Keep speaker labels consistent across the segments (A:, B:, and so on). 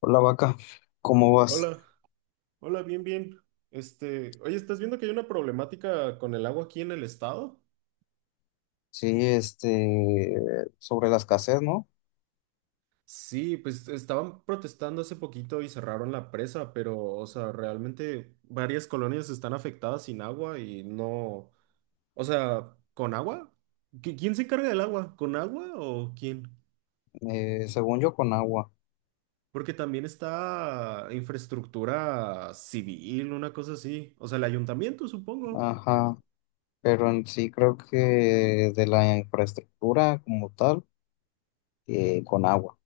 A: Hola vaca, ¿cómo vas?
B: Hola, hola, bien, bien. Este, oye, ¿estás viendo que hay una problemática con el agua aquí en el estado?
A: Sí, sobre la escasez, ¿no?
B: Sí, pues estaban protestando hace poquito y cerraron la presa, pero, o sea, realmente varias colonias están afectadas sin agua y no, o sea, ¿con agua? ¿Quién se encarga del agua? ¿Con agua o quién?
A: Según yo, con agua.
B: Porque también está infraestructura civil, una cosa así. O sea, el ayuntamiento, supongo.
A: Ajá, pero en sí creo que de la infraestructura como tal, con agua.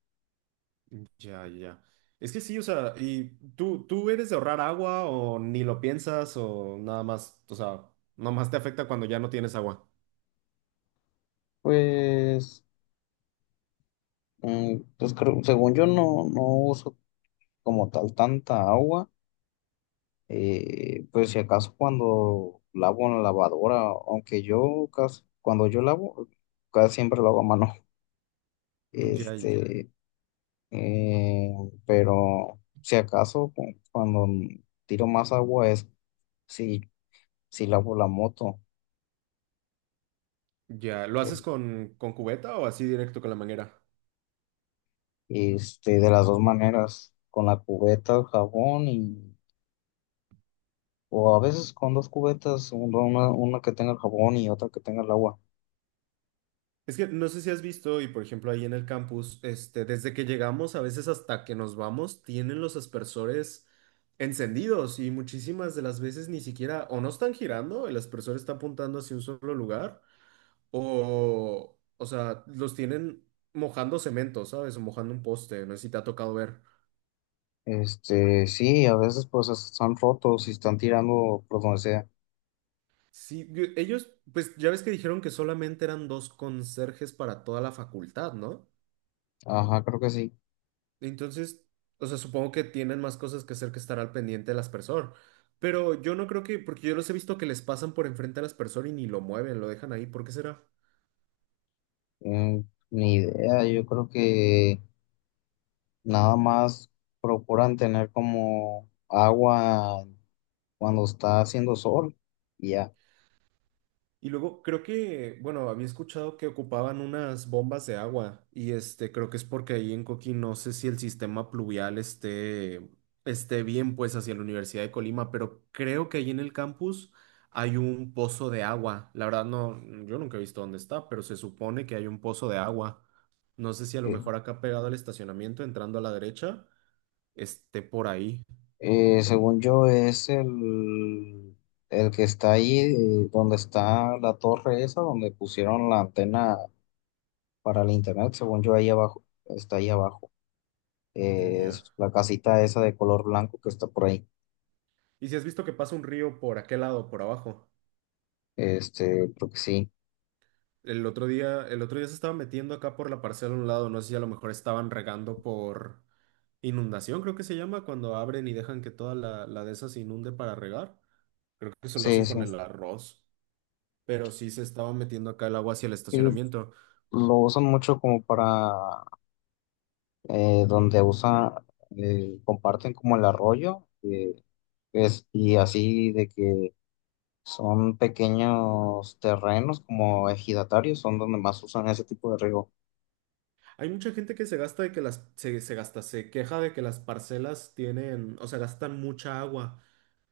B: Ya, ya. Es que sí, o sea, ¿y tú eres de ahorrar agua o ni lo piensas o nada más, o sea, nada más te afecta cuando ya no tienes agua?
A: Pues, Según yo no, no uso como tal tanta agua, pues si acaso cuando lavo en la lavadora, aunque yo casi, cuando yo lavo, casi siempre lo hago a mano.
B: Ya,
A: Este, Eh, pero si acaso cuando tiro más agua es si, si lavo la moto.
B: ya. ¿Lo haces
A: eh,
B: con cubeta o así directo con la manguera?
A: de las dos maneras, con la cubeta, el jabón y, o a veces con dos cubetas, una, una que tenga el jabón y otra que tenga el agua.
B: Es que no sé si has visto, y por ejemplo ahí en el campus, este, desde que llegamos, a veces hasta que nos vamos, tienen los aspersores encendidos y muchísimas de las veces ni siquiera o no están girando, el aspersor está apuntando hacia un solo lugar. O sea, los tienen mojando cemento, ¿sabes? O mojando un poste, no sé si te ha tocado ver.
A: Sí, a veces pues están rotos y están tirando por donde sea.
B: Sí, ellos, pues ya ves que dijeron que solamente eran dos conserjes para toda la facultad, ¿no?
A: Ajá, creo que sí.
B: Entonces, o sea, supongo que tienen más cosas que hacer que estar al pendiente del aspersor. Pero yo no creo que, porque yo los he visto que les pasan por enfrente al aspersor y ni lo mueven, lo dejan ahí. ¿Por qué será?
A: Mm, Ni idea, yo creo que nada más procuran tener como agua cuando está haciendo sol, y ya.
B: Y luego creo que, bueno, había escuchado que ocupaban unas bombas de agua y este, creo que es porque ahí en Coquín no sé si el sistema pluvial esté, esté bien pues hacia la Universidad de Colima, pero creo que ahí en el campus hay un pozo de agua. La verdad no, yo nunca he visto dónde está, pero se supone que hay un pozo de agua. No sé si a lo
A: Eh,
B: mejor acá pegado al estacionamiento, entrando a la derecha, esté por ahí.
A: Según yo, es el que está ahí, donde está la torre esa, donde pusieron la antena para el internet, según yo, ahí abajo, está ahí abajo.
B: Ya.
A: Es la casita esa de color blanco que está por ahí.
B: ¿Y si has visto que pasa un río por aquel lado, por abajo?
A: Creo que sí,
B: El otro día se estaba metiendo acá por la parcela a un lado, no sé si a lo mejor estaban regando por inundación, creo que se llama, cuando abren y dejan que toda la de esas se inunde para regar. Creo que eso lo
A: sí,
B: hacen con
A: sí.
B: el arroz, pero sí se estaba metiendo acá el agua hacia el
A: Y
B: estacionamiento.
A: lo usan mucho como para eh, donde usa, comparten como el arroyo, es, y así de que son pequeños terrenos como ejidatarios, son donde más usan ese tipo de riego.
B: Hay mucha gente que se gasta de que las, se gasta, se queja de que las parcelas tienen, o sea, gastan mucha agua.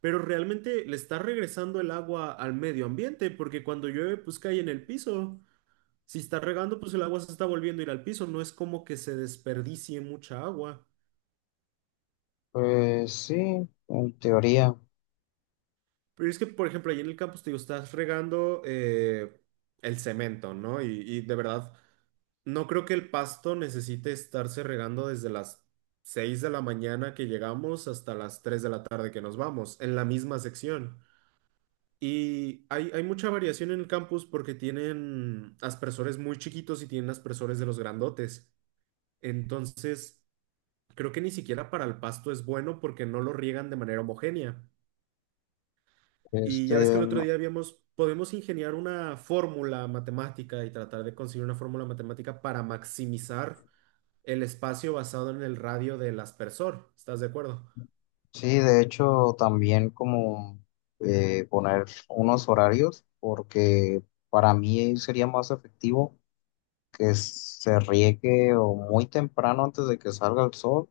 B: Pero realmente le está regresando el agua al medio ambiente, porque cuando llueve, pues cae en el piso. Si está regando, pues el agua se está volviendo a ir al piso, no es como que se desperdicie mucha agua.
A: Pues sí, en teoría.
B: Pero es que, por ejemplo, ahí en el campus, te digo, estás regando el cemento, ¿no? Y de verdad, no creo que el pasto necesite estarse regando desde las 6 de la mañana que llegamos hasta las 3 de la tarde que nos vamos, en la misma sección. Y hay mucha variación en el campus porque tienen aspersores muy chiquitos y tienen aspersores de los grandotes. Entonces, creo que ni siquiera para el pasto es bueno porque no lo riegan de manera homogénea. Y ya ves que
A: Este,
B: el otro
A: no-
B: día habíamos, podemos ingeniar una fórmula matemática y tratar de conseguir una fórmula matemática para maximizar el espacio basado en el radio del aspersor. ¿Estás de acuerdo?
A: sí, de hecho, también como poner unos horarios, porque para mí sería más efectivo que se riegue o muy temprano antes de que salga el sol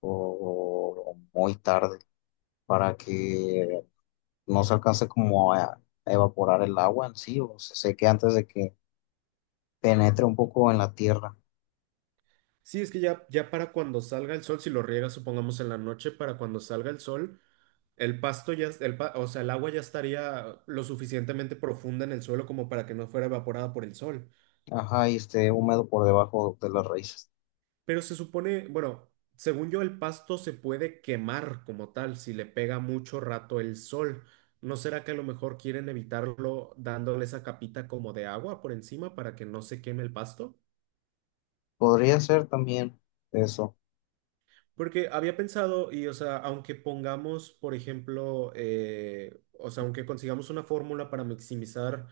A: o muy tarde, para que no se alcance como a evaporar el agua en sí o se seque antes de que penetra un poco en la tierra,
B: Sí, es que ya, ya para cuando salga el sol, si lo riega supongamos en la noche, para cuando salga el sol, el pasto ya, o sea, el agua ya estaría lo suficientemente profunda en el suelo como para que no fuera evaporada por el sol.
A: ajá, y esté húmedo por debajo de las raíces.
B: Pero se supone, bueno, según yo, el pasto se puede quemar como tal si le pega mucho rato el sol. ¿No será que a lo mejor quieren evitarlo dándole esa capita como de agua por encima para que no se queme el pasto?
A: Podría ser también eso.
B: Porque había pensado, y o sea, aunque pongamos, por ejemplo, o sea, aunque consigamos una fórmula para maximizar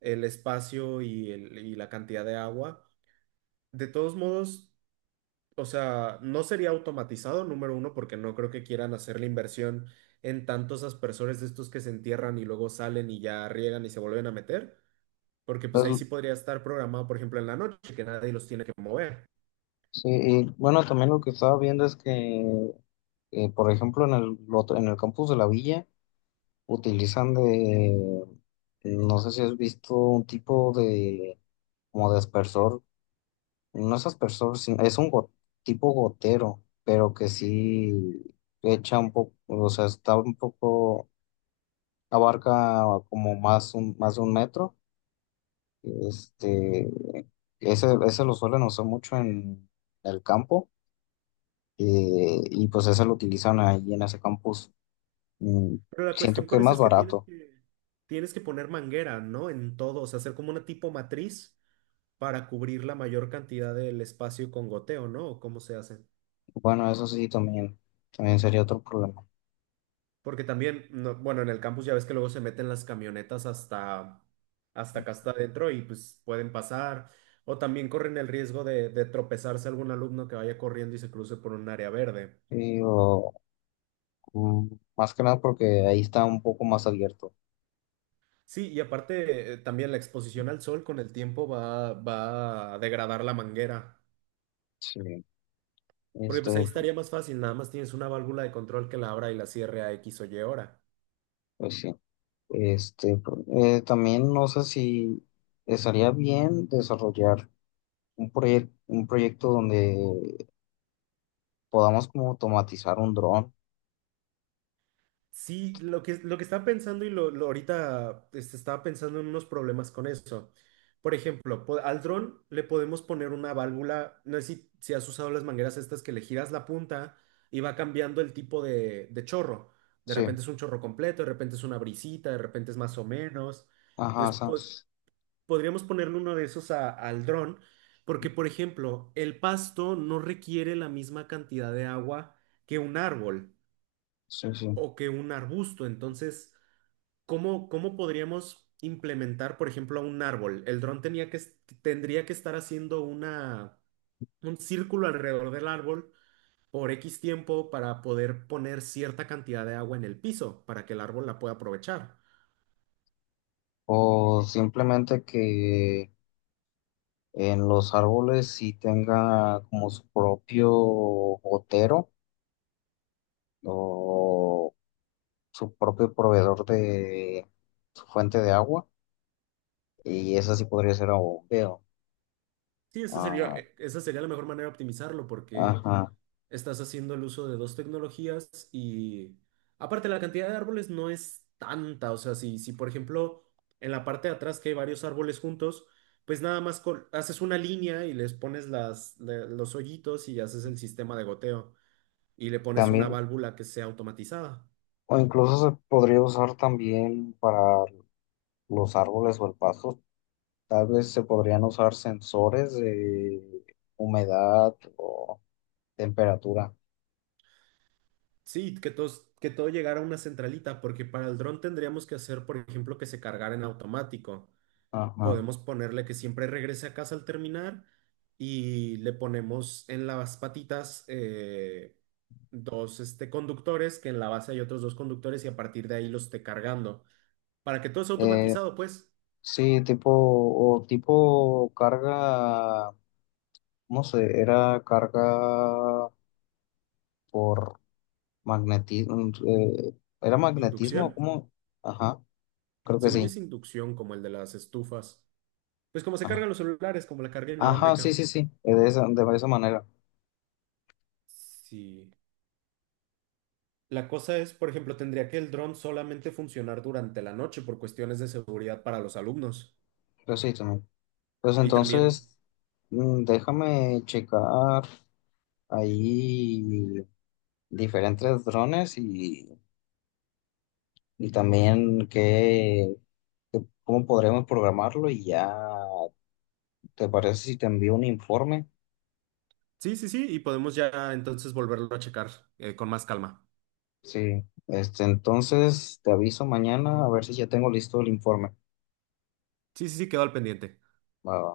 B: el espacio y, y la cantidad de agua, de todos modos. O sea, no sería automatizado, número uno, porque no creo que quieran hacer la inversión en tantos aspersores de estos que se entierran y luego salen y ya riegan y se vuelven a meter, porque pues ahí sí
A: Entonces,
B: podría estar programado, por ejemplo, en la noche, que nadie los tiene que mover.
A: sí, y bueno, también lo que estaba viendo es que, por ejemplo, en el, en el campus de la villa utilizan de, no sé si has visto un tipo de, como de aspersor, no es aspersor, es un tipo gotero, pero que sí echa un poco, o sea, está un poco abarca como más, un, más de un metro. Este, Ese, ese lo suelen usar mucho en el campo y pues ese lo utilizan ahí en ese campus. Mm,
B: Pero la
A: Siento
B: cuestión
A: que
B: con
A: es
B: eso
A: más
B: es que tienes
A: barato.
B: que, tienes que poner manguera, ¿no? En todo, o sea, hacer como una tipo matriz para cubrir la mayor cantidad del espacio con goteo, ¿no? ¿O ¿cómo se hace?
A: Bueno, eso sí, también, también sería otro problema.
B: Porque también, bueno, en el campus ya ves que luego se meten las camionetas hasta, hasta acá hasta adentro y pues pueden pasar. O también corren el riesgo de tropezarse algún alumno que vaya corriendo y se cruce por un área verde.
A: Y, o, mm, más que nada porque ahí está un poco más abierto.
B: Sí, y aparte también la exposición al sol con el tiempo va a degradar la manguera.
A: Sí.
B: Porque
A: Este,
B: pues ahí estaría más fácil, nada más tienes una válvula de control que la abra y la cierre a X o Y hora.
A: pues sí. También no sé si estaría bien desarrollar un proyecto donde podamos como automatizar un dron.
B: Sí, lo que estaba pensando y lo ahorita este, estaba pensando en unos problemas con eso. Por ejemplo, al dron le podemos poner una válvula, no sé si, si has usado las mangueras estas que le giras la punta y va cambiando el tipo de chorro. De
A: Sí,
B: repente es un chorro completo, de repente es una brisita, de repente es más o menos.
A: ajá,
B: Entonces, podríamos ponerle uno de esos al dron, porque, por ejemplo, el pasto no requiere la misma cantidad de agua que un árbol
A: sí, sí.
B: o que un arbusto. Entonces, ¿cómo podríamos implementar, por ejemplo, a un árbol? El dron tenía que, tendría que estar haciendo una, un círculo alrededor del árbol por X tiempo para poder poner cierta cantidad de agua en el piso para que el árbol la pueda aprovechar.
A: O simplemente que en los árboles sí tenga como su propio gotero o su propio proveedor de su fuente de agua y esa sí podría ser a bombeo.
B: Sí,
A: Ah,
B: esa sería la mejor manera de optimizarlo porque
A: ajá.
B: estás haciendo el uso de dos tecnologías y aparte la cantidad de árboles no es tanta, o sea, si, si por ejemplo en la parte de atrás que hay varios árboles juntos, pues nada más haces una línea y les pones los hoyitos y haces el sistema de goteo y le pones una
A: También,
B: válvula que sea automatizada.
A: o incluso se podría usar también para los árboles o el pasto. Tal vez se podrían usar sensores de humedad o temperatura.
B: Sí, que que todo llegara a una centralita, porque para el dron tendríamos que hacer, por ejemplo, que se cargara en automático.
A: Ajá.
B: Podemos ponerle que siempre regrese a casa al terminar y le ponemos en las patitas dos este, conductores, que en la base hay otros dos conductores y a partir de ahí los esté cargando. Para que todo sea
A: Eh,
B: automatizado, pues,
A: sí, tipo, o tipo carga, no sé, era carga por magnetismo, era magnetismo,
B: inducción.
A: ¿cómo? Ajá, creo que
B: Según yo
A: sí.
B: es inducción, como el de las estufas. Pues como se
A: Ah,
B: cargan los celulares, como la carga
A: ajá, sí,
B: inalámbrica.
A: sí, sí, de esa manera.
B: Sí. La cosa es, por ejemplo, tendría que el dron solamente funcionar durante la noche por cuestiones de seguridad para los alumnos.
A: Pero sí, también. Pues
B: Y también
A: entonces, déjame checar ahí diferentes drones y también qué, cómo podremos programarlo y ya, ¿te parece si te envío un informe?
B: sí, sí, sí, y podemos ya entonces volverlo a checar con más calma.
A: Sí, entonces te aviso mañana a ver si ya tengo listo el informe.
B: Sí, sí, sí, quedó al pendiente.
A: Va, va.